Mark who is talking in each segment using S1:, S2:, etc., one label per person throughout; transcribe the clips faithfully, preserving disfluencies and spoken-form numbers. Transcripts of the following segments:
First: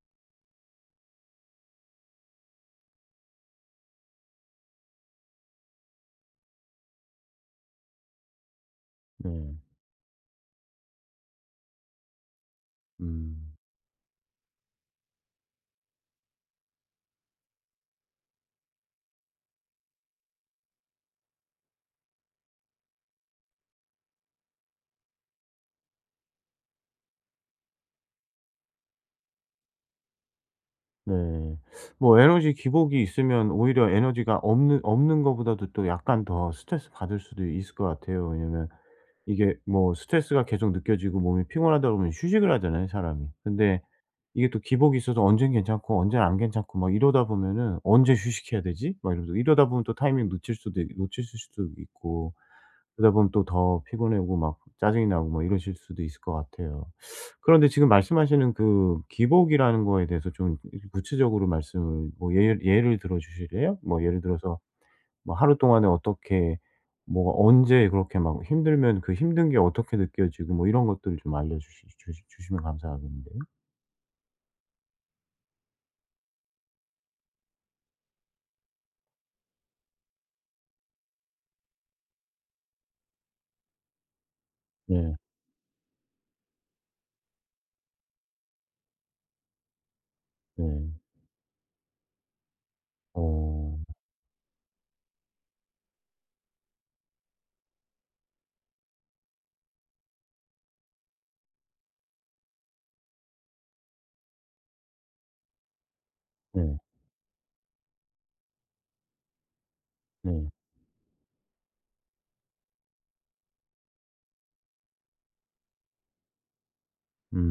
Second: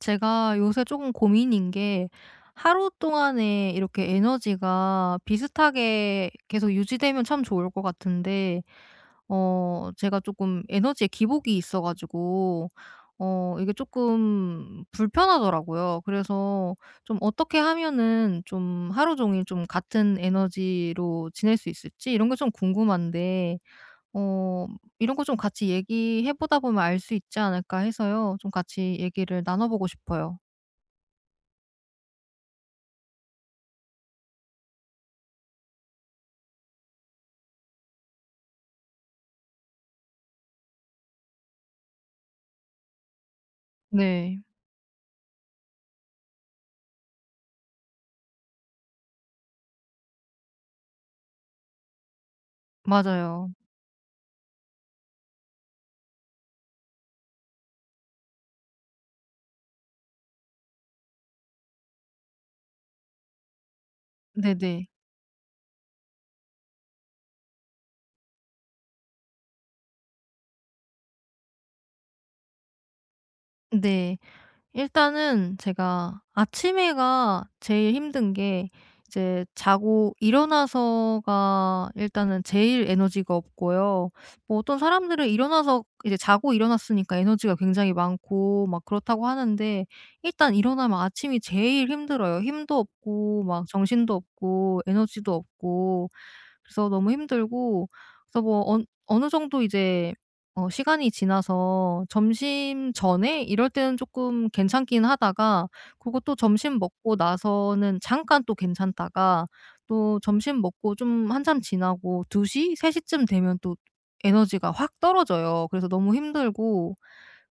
S1: 제가 요새 조금 고민인 게, 하루 동안에 이렇게 에너지가 비슷하게 계속 유지되면 참 좋을 것 같은데,
S2: 네.
S1: 어 제가 조금 에너지에 기복이 있어 가지고
S2: 음.
S1: 어 이게 조금 불편하더라고요. 그래서 좀 어떻게 하면은 좀 하루 종일 좀 같은 에너지로 지낼 수 있을지 이런 게 좀 궁금한데, 어 이런 거 좀 같이 얘기해 보다 보면 알 수 있지 않을까 해서요. 좀 같이 얘기를 나눠 보고 싶어요.
S2: 네. 뭐 에너지 기복이 있으면 오히려 에너지가 없는 없는 것보다도 또 약간 더 스트레스 받을 수도 있을 것 같아요. 왜냐면 이게 뭐 스트레스가 계속 느껴지고 몸이 피곤하다 그러면 휴식을 하잖아요, 사람이. 근데
S1: 네.
S2: 이게 또 기복이 있어서 언젠 괜찮고 언젠 안 괜찮고 막 이러다 보면은 '언제 휴식해야 되지?' 막 이러면서 이러다 보면 또 타이밍 놓칠 수도 있 놓칠 수도 있고, 그러다 보면 또
S1: 맞아요.
S2: 더 피곤해 오고 막 짜증이 나고 뭐 이러실 수도 있을 것 같아요. 그런데 지금 말씀하시는 그 기복이라는 거에 대해서 좀 구체적으로 말씀을, 뭐 예 예를 들어 주실래요? 뭐 예를 들어서
S1: 네네.
S2: 뭐 하루 동안에 어떻게, 뭐가 언제 그렇게 막 힘들면 그 힘든 게 어떻게 느껴지고 뭐 이런 것들을 좀 알려 주시 주시 주시면 감사하겠는데요.
S1: 네. 일단은 제가 아침에가 제일 힘든 게, 이제 자고 일어나서가 일단은 제일 에너지가 없고요. 뭐 어떤
S2: 네.
S1: 사람들은 일어나서 이제 자고 일어났으니까 에너지가 굉장히 많고 막 그렇다고 하는데, 일단
S2: 네.
S1: 일어나면 아침이 제일 힘들어요. 힘도 없고 막
S2: 어.
S1: 정신도 없고 에너지도 없고 그래서 너무 힘들고. 그래서 뭐 언 어느 정도 이제 어 시간이 지나서 점심 전에 이럴 때는 조금 괜찮긴 하다가, 그리고 또
S2: 네.
S1: 점심 먹고 나서는 잠깐 또 괜찮다가, 또
S2: 네.
S1: 점심 먹고 좀 한참 지나고 2 시, 세 시 시쯤 되면 또 에너지가 확 떨어져요. 그래서 너무 힘들고.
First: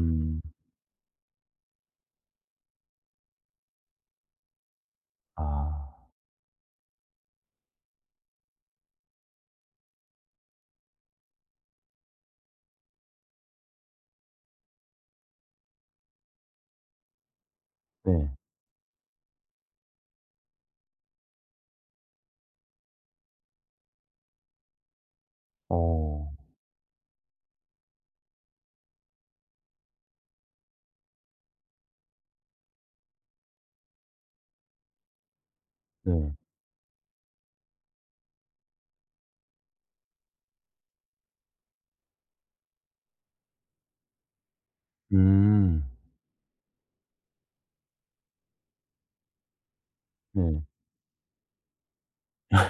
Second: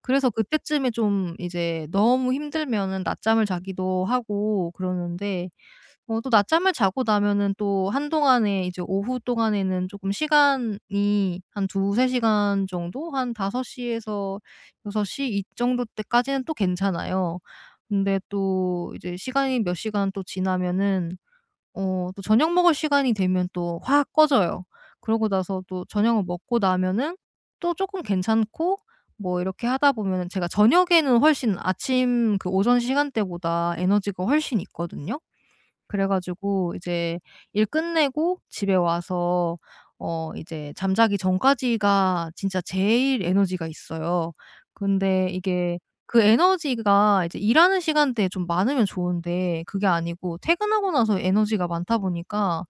S1: 그래서 그때쯤에 좀 이제 너무 힘들면은 낮잠을 자기도 하고 그러는데,
S2: 아.
S1: 어 또 낮잠을 자고 나면은 또 한동안에 이제 오후 동안에는 조금 시간이 한 두세 시간 정도, 한 다섯 시 에서 여섯 시 이 정도 때까지는 또 괜찮아요. 근데
S2: 네.
S1: 또 이제 시간이 몇 시간 또 지나면은 어 또 저녁 먹을 시간이 되면 또 확 꺼져요. 그러고 나서 또 저녁을
S2: 어.
S1: 먹고 나면은 또 조금 괜찮고. 뭐 이렇게 하다 보면은 제가 저녁에는 훨씬 아침 그 오전 시간대보다 에너지가 훨씬 있거든요. 그래
S2: 네.
S1: 가지고 이제 일 끝내고 집에 와서 어 이제 잠자기 전까지가 진짜 제일 에너지가 있어요. 근데 이게
S2: 음.
S1: 그 에너지가 이제 일하는 시간대에 좀 많으면 좋은데, 그게 아니고
S2: 네.
S1: 퇴근하고 나서 에너지가 많다 보니까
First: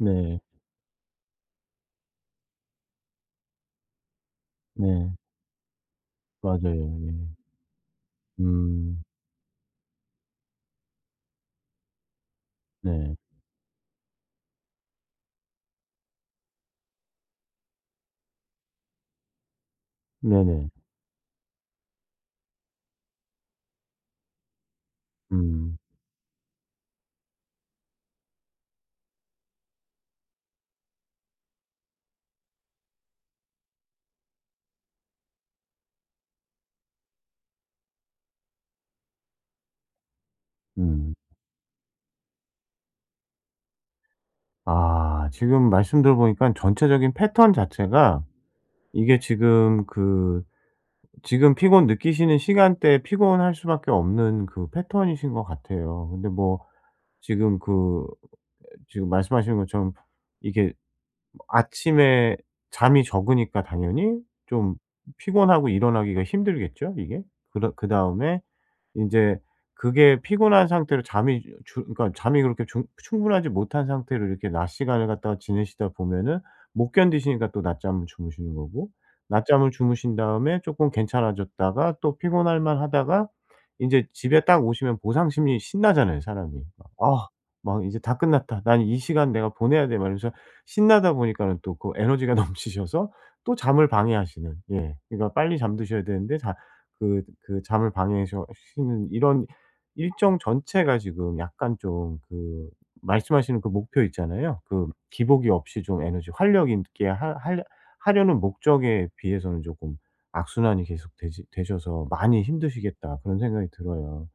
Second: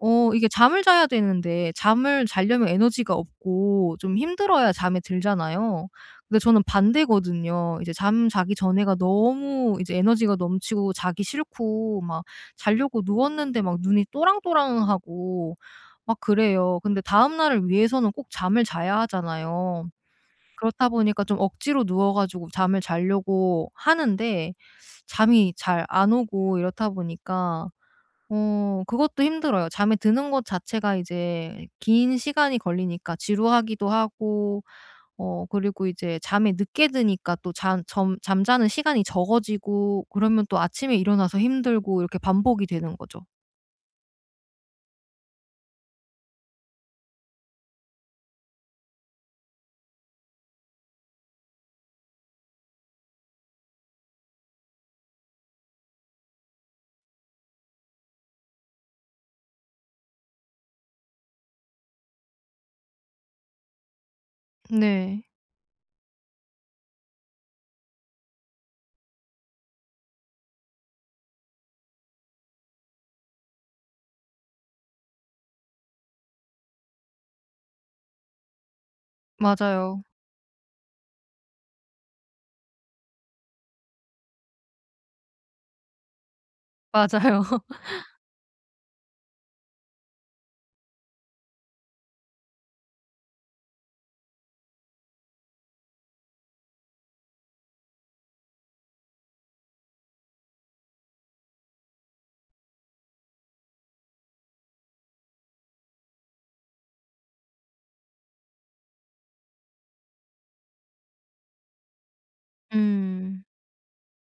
S1: 어 이게 잠을 자야 되는데, 잠을 자려면 에너지가 없고 좀 힘들어야 잠에
S2: 네.
S1: 들잖아요. 근데 저는
S2: 맞아요. 예.
S1: 반대거든요. 이제 잠 자기 전에가
S2: 음.
S1: 너무 이제 에너지가 넘치고 자기 싫고 막 자려고
S2: 네.
S1: 누웠는데 막 눈이 또랑또랑하고 막 그래요. 근데 다음 날을 위해서는 꼭 잠을 자야 하잖아요.
S2: 네네.
S1: 그렇다 보니까 좀 억지로 누워 가지고 잠을 자려고 하는데 잠이
S2: 음.
S1: 잘 안 오고, 이렇다 보니까 어 그것도 힘들어요. 잠에 드는 것 자체가 이제 긴 시간이 걸리니까 지루하기도 하고, 어 그리고 이제 잠에 늦게 드니까 또 잠 점 잠자는 시간이 적어지고, 그러면 또 아침에
S2: 음.
S1: 일어나서 힘들고, 이렇게 반복이 되는 거죠.
S2: 아, 지금 말씀 들어보니까 전체적인 패턴 자체가, 이게 지금 그, 지금 피곤 느끼시는 시간대에 피곤할 수밖에 없는 그 패턴이신 것 같아요. 근데 뭐 지금 그, 지금 말씀하시는 것처럼 이게, 뭐 아침에 잠이 적으니까 당연히 좀
S1: 네.
S2: 피곤하고 일어나기가 힘들겠죠 이게? 그다 그다음에 인제 그게 피곤한 상태로 잠이 주 그러니까 잠이 그렇게 중 충분하지 못한 상태로 이렇게 낮 시간을 갖다가 지내시다 보면은, 못 견디시니까 또 낮잠을 주무시는 거고, 낮잠을
S1: 맞아요.
S2: 주무신 다음에 쪼끔 괜찮아졌다가 또 피곤할 만하다가 인제 집에 딱 오시면 보상 심리, 신나잖아요 사람이. '아,
S1: 맞아요.
S2: 막 이제 다 끝났다. 난 이 시간 내가 보내야 돼.' 막 이러면서 신나다 보니까는 또 그 에너지가 넘치셔서 또 잠을 방해하시는, 예, 그러니까 빨리 잠드셔야 되는데 자 그 그 잠을 방해하 시는, 이런 일정 전체가 지금 약간 좀 그, 말씀하시는 그 목표 있잖아요. 그 기복이 없이 좀 에너지 활력 있게 하 하려 하려는 목적에 비해서는 쪼끔 악순환이 계속되 되셔서 많이 힘드시겠다, 그런
S1: 음.
S2: 생각이 들어요.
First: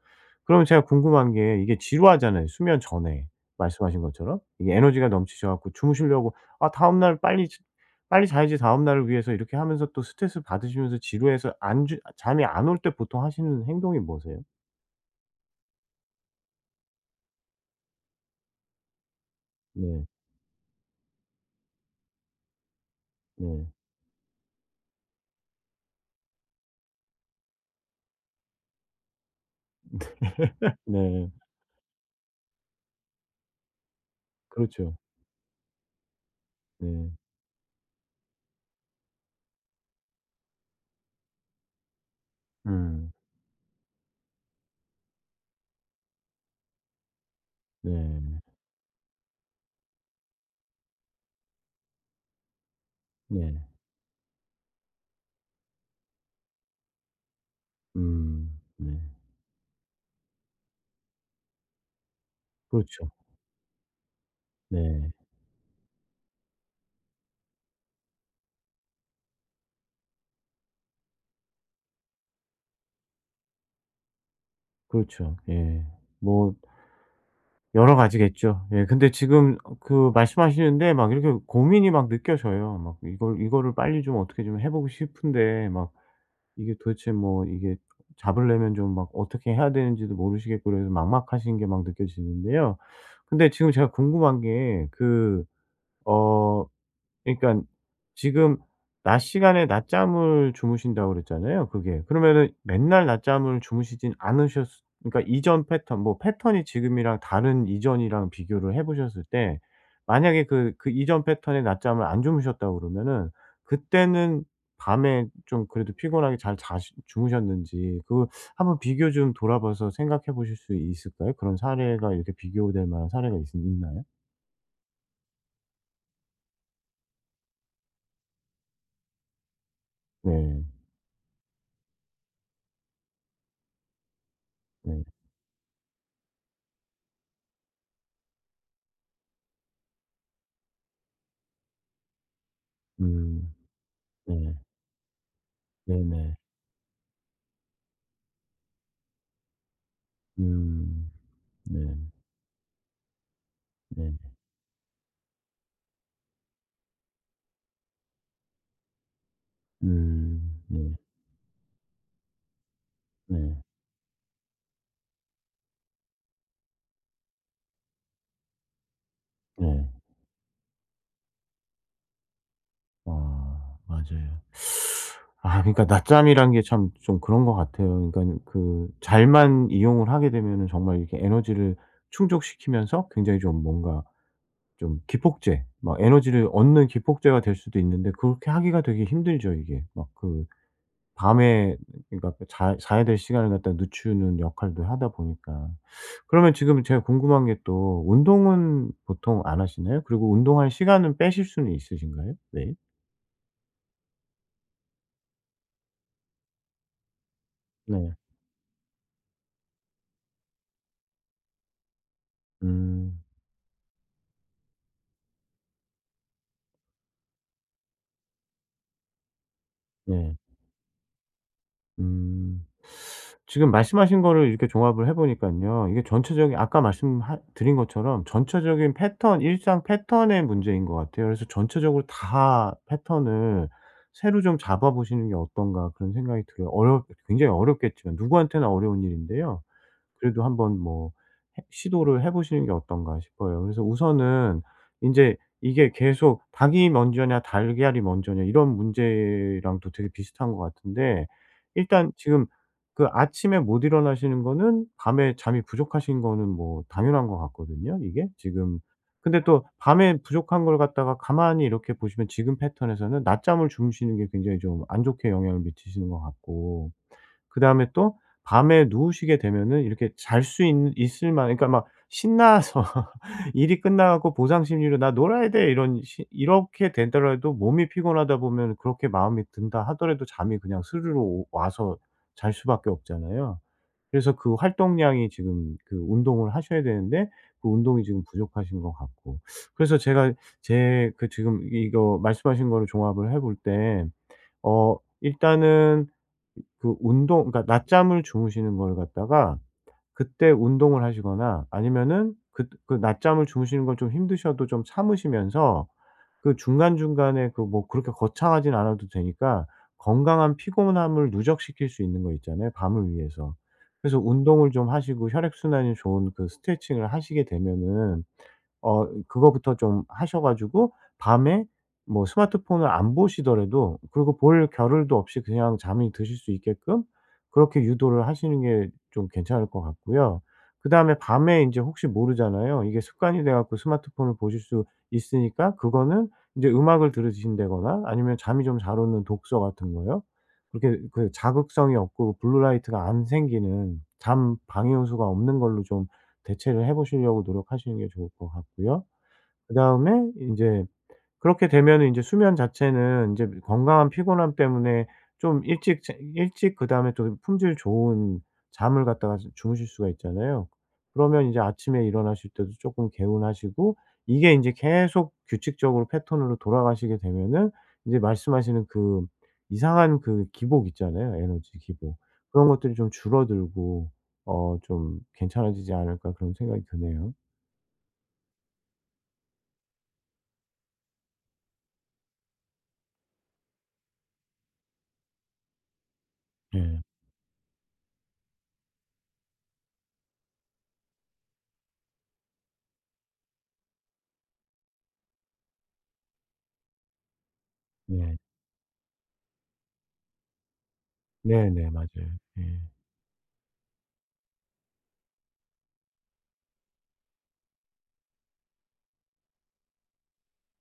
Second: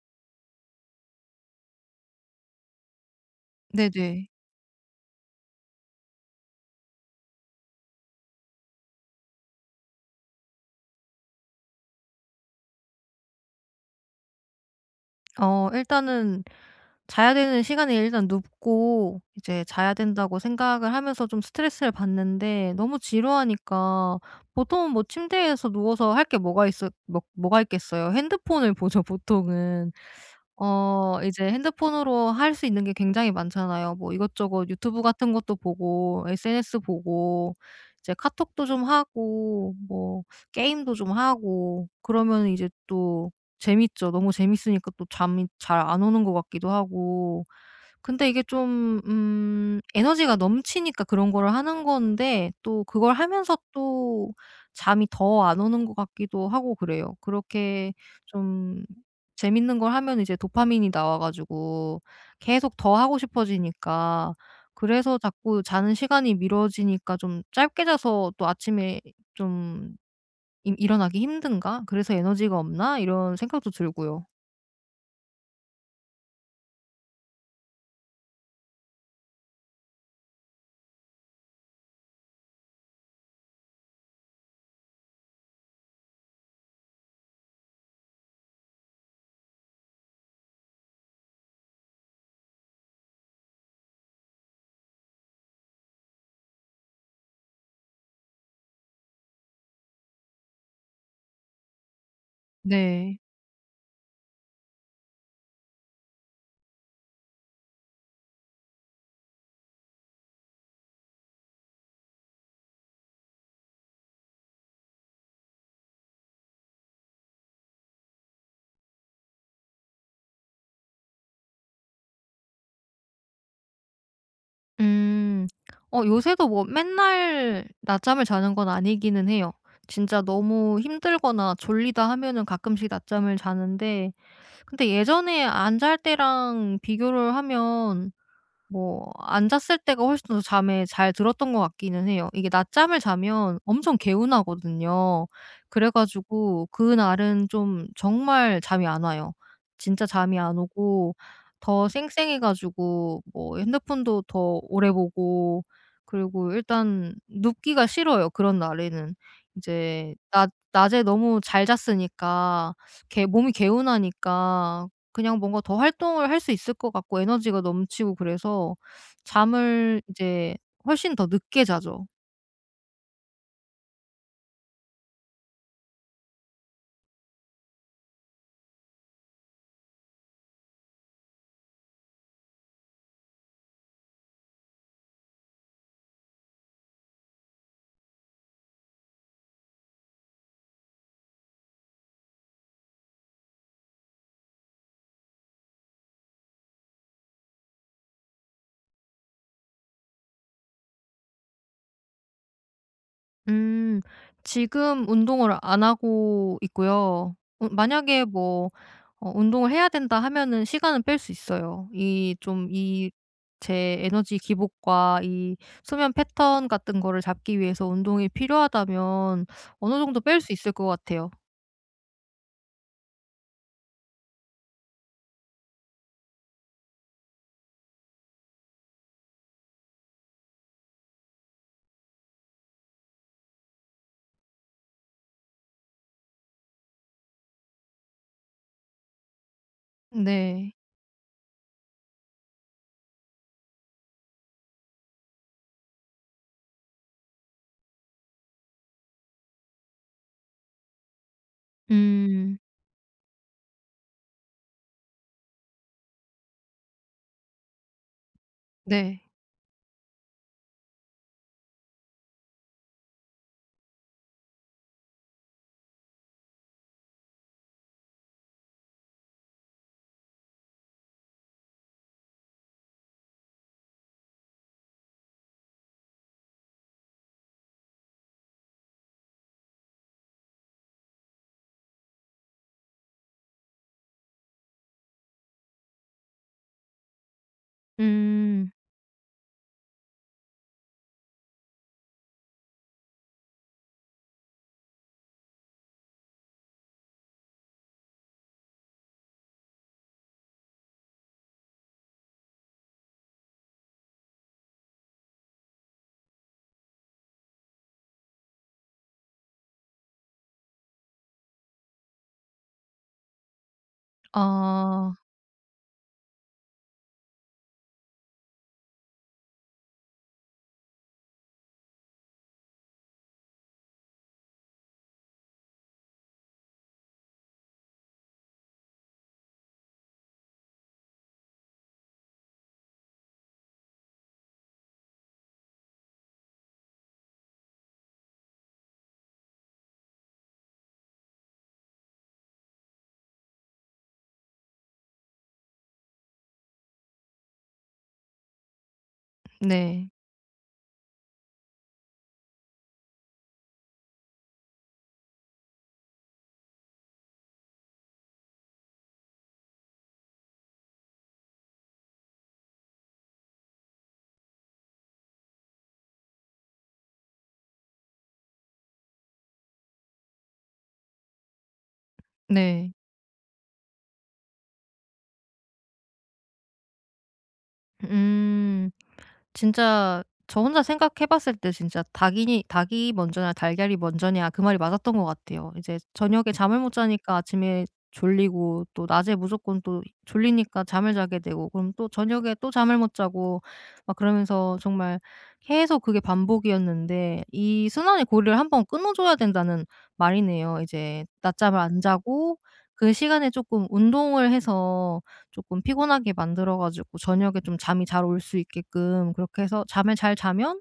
S2: 그럼 제가 궁금한 게, 이게 지루하잖아요, 수면 전에. 말씀하신
S1: 네네.
S2: 것처럼. 이게 에너지가 넘치셔 갖고 주무시려고 '아, 다음날 빨리 자 빨리 자야지, 다음날을 위해서.' 이렇게 하면서 또 스트레스 받으시면서, 지루해서 안주 잠이 안올 때 보통 하시는 행동이 뭐세요?
S1: 어 일단은 자야 되는 시간이, 일단 눕고 이제 자야
S2: 네.
S1: 된다고 생각을 하면서 좀 스트레스를 받는데, 너무
S2: 네.
S1: 지루하니까 보통은 뭐 침대에서 누워서 할 게 뭐가 있어, 뭐, 뭐가 있겠어요. 핸드폰을 보죠 보통은. 어
S2: 네.
S1: 이제 핸드폰으로 할 수 있는 게 굉장히 많잖아요. 뭐 이것저것
S2: 그렇죠.
S1: 유튜브 같은 것도 보고, 에스엔에스
S2: 네.
S1: 보고, 이제 카톡도 좀 하고 뭐 게임도 좀 하고 그러면 이제
S2: 음.
S1: 또 재밌죠. 너무 재밌으니까 또 잠이 잘 안 오는 것 같기도 하고. 근데
S2: 네.
S1: 이게 좀 음 에너지가 넘치니까 그런 거를 하는 건데, 또 그걸 하면서
S2: 네.
S1: 또 잠이 더 안 오는 것 같기도 하고 그래요. 그렇게
S2: 음.
S1: 좀
S2: 네.
S1: 재밌는 걸 하면 이제 도파민이 나와 가지고 계속 더
S2: 그렇죠.
S1: 하고 싶어지니까,
S2: 네.
S1: 그래서 자꾸 자는 시간이 미뤄지니까 좀 짧게 자서, 또 아침에 좀 일- '일어나기 힘든가? 그래서 에너지가 없나?' 이런 생각도 들고요.
S2: 그렇죠. 예. 뭐 여러 가지겠죠. 예. 근데 지금 그 말씀하시는데 막 이렇게 고민이 막 느껴져요. 막 이걸 이거를 빨리 좀 어떻게 좀 해 보고 싶은데 막, 이게 도대체 뭐, 이게 잡으려면 좀 막 어떻게 해야 되는지도 모르시겠고, 그래서 막막하신 게 막 느껴지는데요. 근데 지금 제가 궁금한 게그어 그러니까 지금 낮 시간에 낮잠을 주무신다고 그랬잖아요 그게. 그러면은 맨날
S1: 네.
S2: 낮잠을 주무시진 않으셨 그러니까 이전 패턴, 뭐 패턴이 지금이랑 다른 이전이랑 비교를 해 보셨을 때, 만약에 그 그 이전 패턴에 낮잠을 안 주무셨다고 그러면은, 그때는 밤에 좀 그래도 피곤하게 잘 자시 주무셨는지, 그 한번 비교 좀 돌아봐서 생각해 보실 수 있을까요? 그런 사례가, 이렇게 비교될 만한 사례가 있으 있나요?
S1: 음. 어 요새도 뭐 맨날 낮잠을 자는 건 아니기는 해요. 진짜
S2: 네.
S1: 너무 힘들거나 졸리다 하면은 가끔씩 낮잠을 자는데, 근데
S2: 네.
S1: 예전에 안 잘 때랑 비교를 하면 뭐 안 잤을 때가 훨씬 더 잠에 잘 들었던 것 같기는 해요. 이게 낮잠을
S2: 음.
S1: 자면 엄청
S2: 네.
S1: 개운하거든요. 그래
S2: 네네.
S1: 가지고 그날은 좀 정말 잠이 안 와요. 진짜 잠이 안
S2: 음.
S1: 오고
S2: 네.
S1: 더 쌩쌩해 가지고 뭐
S2: 네.
S1: 핸드폰도 더 오래 보고, 그리고 일단 눕기가 싫어요 그런 날에는. 이제 낮
S2: 음. 네.
S1: 낮에 너무 잘 잤으니까, 개 몸이
S2: 네.
S1: 개운하니까 그냥 뭔가 더 활동을 할 수 있을 것 같고 에너지가 넘치고, 그래서
S2: 네.
S1: 잠을 이제 훨씬 더 늦게 자죠.
S2: 아, 맞아요. 아, 그러니까 낮잠이란 게 참 좀 그런 것 같아요. 그러니깐 그 잘만 이용을 하게 되면은 정말 이렇게 에너지를 충족시키면서 굉장히 좀 뭔가 좀, 기폭제, 막 에너지를 얻는 기폭제가 될 수도 있는데, 그렇게 하기가 되게 힘들죠 이게. 막그, 밤에, 그러니까 그 자 자야 될 시간을 갖다 늦추는 역할도 하다 보니까. 그러면 지금 제가 궁금한 게, 또 운동은 보통 안 하시나요? 그리고 운동할 시간은 빼실 수는 있으신가요? 네.
S1: 음. 지금 운동을 안 하고 있고요. 어
S2: 네.
S1: 만약에 뭐 어 운동을 해야 된다 하면은 시간은 뺄 수 있어요. 이 좀 이
S2: 음.
S1: 제 에너지 기복과 이 수면 패턴 같은 거를 잡기 위해서 운동이 필요하다면 어느 정도
S2: 네.
S1: 뺄 수 있을 것 같아요.
S2: 음. 지금 말씀하신 거를 이렇게 종합을 해보니까요, 이게 전체적인, 아까 말씀 드린 것처럼 전체적인 패턴, 일상 패턴의 문제인 것 같아요. 그래서 전체적으로 다 패턴을 새로 좀 잡아 보시는 게 어떤가, 그런 생각이 들어요. 어렵 굉장히 어렵겠지만 누구한테나 어려운 일인데요. 그래도
S1: 네.
S2: 한번 뭐 해 시도를 해 보시는 게 어떤가 싶어요. 그래서 우선은 이제 이게 계속, 닭이 먼저냐 달걀이 먼저냐, 이런 문제랑도 되게 비슷한 것 같은데, 일단 지금
S1: 음.
S2: 그 아침에 못 일어나시는 거는, 밤에 잠이 부족하신 거는 뭐 당연한 것 같거든요 이게 지금.
S1: 네.
S2: 근데 또 밤에 부족한 걸 갖다가 가만히 이렇게 보시면, 지금 패턴에서는 낮잠을 주무시는 게 굉장히 좀 안 좋게 영향을 미치시는 것 같고, 그다음에 또 밤에 누우시게 되면은 이렇게 잘 수 있을 만한, 그러니까 막 신나서 일이 끝나 고 보상 심리로 '나 놀아야 돼.' 이런 시 이렇게 되더라도, 몸이 피곤하다 보면 그렇게 마음이 든다 하더라도 잠이 그냥 스르르 오 와서 잘 수밖에 없잖아요. 그래서 그 활동량이 지금, 그 운동을 하셔야 되는데 그 운동이 지금
S1: 음.
S2: 부족하신 것 같고. 그래서 제가 제 그 지금 이거 말씀하신 거를 종합을 해볼때, 어 일단은 그 운동, 그러니까 낮잠을 주무시는 걸 갖다가 그때 운동을 하시거나, 아니면은 그 그 낮잠을 주무시는 걸 좀 힘드셔도 좀 참으시면서, 그 중간중간에 그 뭐 그렇게 거창하진 않아도 되니까 건강한 피곤함을 누적시킬 수 있는 거 있잖아요, 밤을 위해서. 그래서 운동을 좀
S1: 아.
S2: 하시고 혈액순환이 좋은 그 스트레칭을 하시게 되면은, 어 그거부터 좀 하셔 가지고 밤에 뭐 스마트폰을 안 보시더라도, 그리고 볼 겨를도 없이 그냥 잠이 드실 수 있게끔 그렇게 유도를 하시는 게 좀 괜찮을 것 같고요. 그다음에 밤에 이제 혹시 모르잖아요. 이게 습관이 돼 갖고 스마트폰을 보실 수 있으니까, 그거는 이제 음악을 들으신다거나 아니면 잠이 좀 잘 오는 독서 같은 거요. 그렇게 그 자극성이 없고 블루라이트가 안 생기는, 잠 방해 요소가 없는 걸로 좀 대체를 해 보시려고 노력하시는 게 좋을 것 같고요.
S1: 네.
S2: 그다음에 인제 그렇게 되면은 인제 수면 자체는 인제 건강한 피곤함 때문에 좀 일찍 자 일찍, 그다음에 또 품질 좋은 잠을 갖다가 주 주무실 수가 있잖아요. 그러면 인제 아침에 일어나실 때도 쪼끔 개운하시고, 이게 인제 계속 규칙적으로 패턴으로 돌아가시게 되면은 인제 말씀하시는 그 이상한 그 기복 있잖아요, 에너지 기복. 그런
S1: 네.
S2: 것들이 좀 줄어들고, 어 좀 '괜찮아지지 않을까.' 그런 생각이 드네요.
S1: 음. 진짜 저 혼자 생각해 봤을 때 진짜 "닭이니 닭이 먼저냐 달걀이 먼저냐." 그 말이 맞았던 것 같아요. 이제 저녁에 잠을 못
S2: 네.
S1: 자니까 아침에 졸리고, 또 낮에 무조건 또 졸리니까 잠을 자게 되고, 그럼 또 저녁에 또 잠을 못 자고 막 그러면서 정말 계속 그게 반복이었는데, 이 순환의
S2: 네.
S1: 고리를 한번 끊어 줘야 된다는 말이네요. 이제 낮잠을
S2: 네네.
S1: 안
S2: 맞아요.
S1: 자고
S2: 예.
S1: 그 시간에 쪼끔 운동을 해서 조금 피곤하게 만들어 가지고 저녁에 좀 잠이 잘 올 수 있게끔, 그렇게 해서 잠을 잘 자면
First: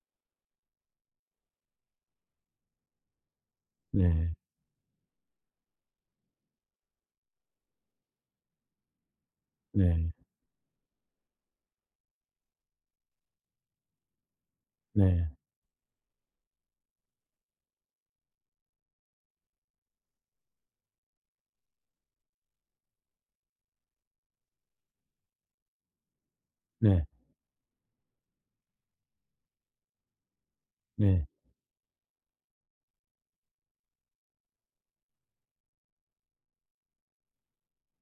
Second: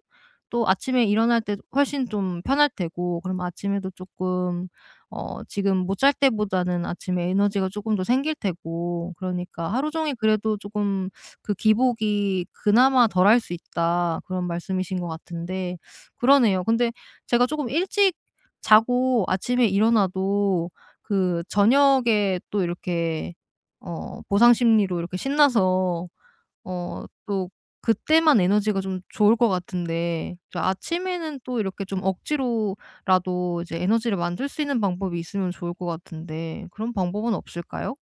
S1: 또 아침에 일어날 때 훨씬 좀 편할 테고, 그럼 아침에도
S2: 네.
S1: 조금 어 지금 못 잘 때보다는 아침에 에너지가 조금 더 생길 테고, 그러니까 하루
S2: 네.
S1: 종일 그래도 조금 그 기복이 그나마 덜할 수 있다, 그런 말씀이신 것
S2: 네.
S1: 같은데, 그러네요. 근데 제가 조금 일찍 자고 아침에 일어나도 그 저녁에 또 이렇게 어 보상 심리로 이렇게 신나서
S2: 네.
S1: 어 또 그때만 에너지가 좀 좋을 것 같은데, 저
S2: 네.
S1: 아침에는 또 이렇게 좀 억지로라도 이제 에너지를 만들 수 있는 방법이 있으면 좋을 것 같은데, 그런 방법은 없을까요?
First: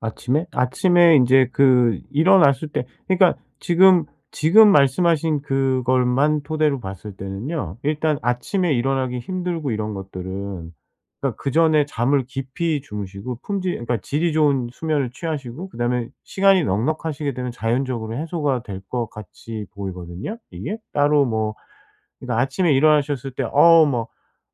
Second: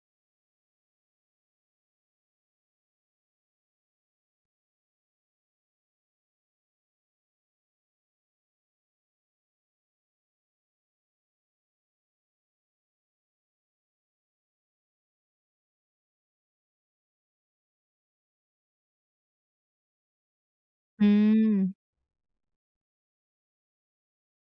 S2: 아침에? 아침에 인제 그 일어났을 때 그러니까 지금, 지금 말씀하신 그것만 토대로 봤을 때는요. 일단 아침에 일어나기 힘들고 이런 것들은, 그러니까 그전에 잠을 깊이 주무시고 품질, 그러니까 질이 좋은 수면을 취하시고, 그다음에 시간이 넉넉하시게 되면 자연적으로 해소가 될 것 같이 보이거든요 이게. 따로 뭐,
S1: 음.
S2: 그러니까 아침에 일어나셨을 때 어 뭐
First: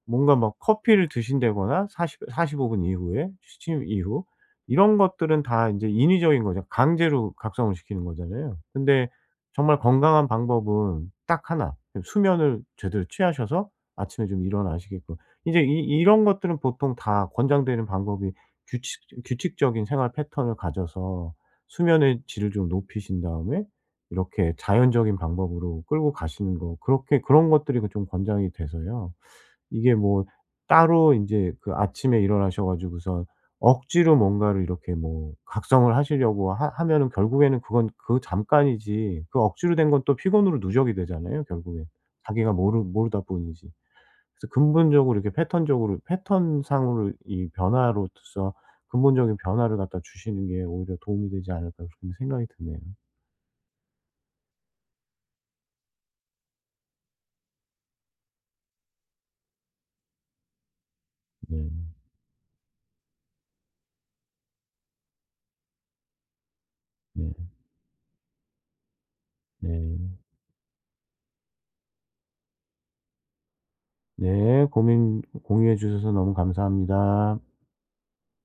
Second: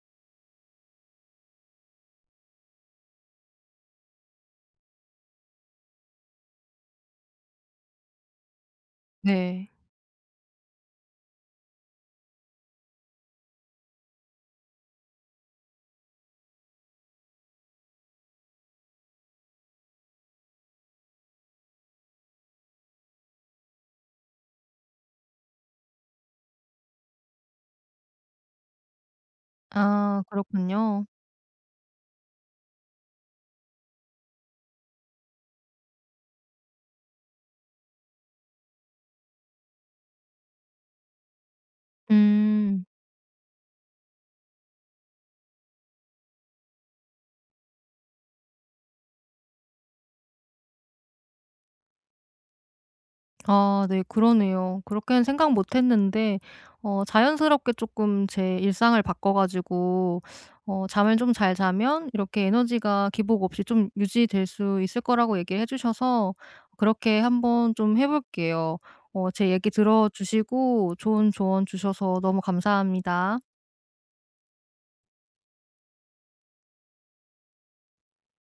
S2: 뭔가 막 커피를 드신다거나 사 사십오 분 이후에, 취침 이후, 이런 것들은 다 인제 인위적인 거죠. 강제로 각성을 시키는 거잖아요. 근데
S1: 네.
S2: 정말 건강한 방법은 딱 하나, 수면을 제대로 취하셔서 아침에 좀 일어나시게끔, 이제 이 이런 것들은 보통 다 권장되는 방법이 규칙 규칙적인 생활 패턴을 가져서 수면의 질을 좀 높이신 다음에 이렇게 자연적인 방법으로 끌고 가시는 거, 그렇게, 그런 것들이 그 좀 권장이 돼서요. 이게
S1: 아
S2: 뭐
S1: 그렇군요.
S2: 따로 인제 그 아침에 일어나셔 가지고서 억지로 뭔가를 이렇게 뭐 각성을 하시려고 하 하면은 결국에는 그건 그 잠깐이지, 그 억지로 된 건 또 피곤으로 누적이 되잖아요 결국엔. 자기가 모르
S1: 음.
S2: 모르다 보니지. 그래서 근본적으로 이렇게 패턴적으로, 패턴상으로 이 변화로서 근본적인 변화를 갖다 주시는 게 오히려 도움이 되지 않을까, 그런 생각이 드네요.
S1: 아 네 그러네요. 그렇게는 생각 못 했는데 어 자연스럽게 조금 제 일상을 바꿔 가지고 어 잠을 좀 잘
S2: 네.
S1: 자면 이렇게 에너지가 기복 없이 좀 유지될 수 있을 거라고 얘기해 주셔서, 그렇게
S2: 네.
S1: 한번 좀 해 볼게요. 어 제 얘기
S2: 네.
S1: 들어 주시고 좋은 조언 주셔서 너무 감사합니다.
S2: 네. 고민 공유해 주셔서 너무 감사합니다.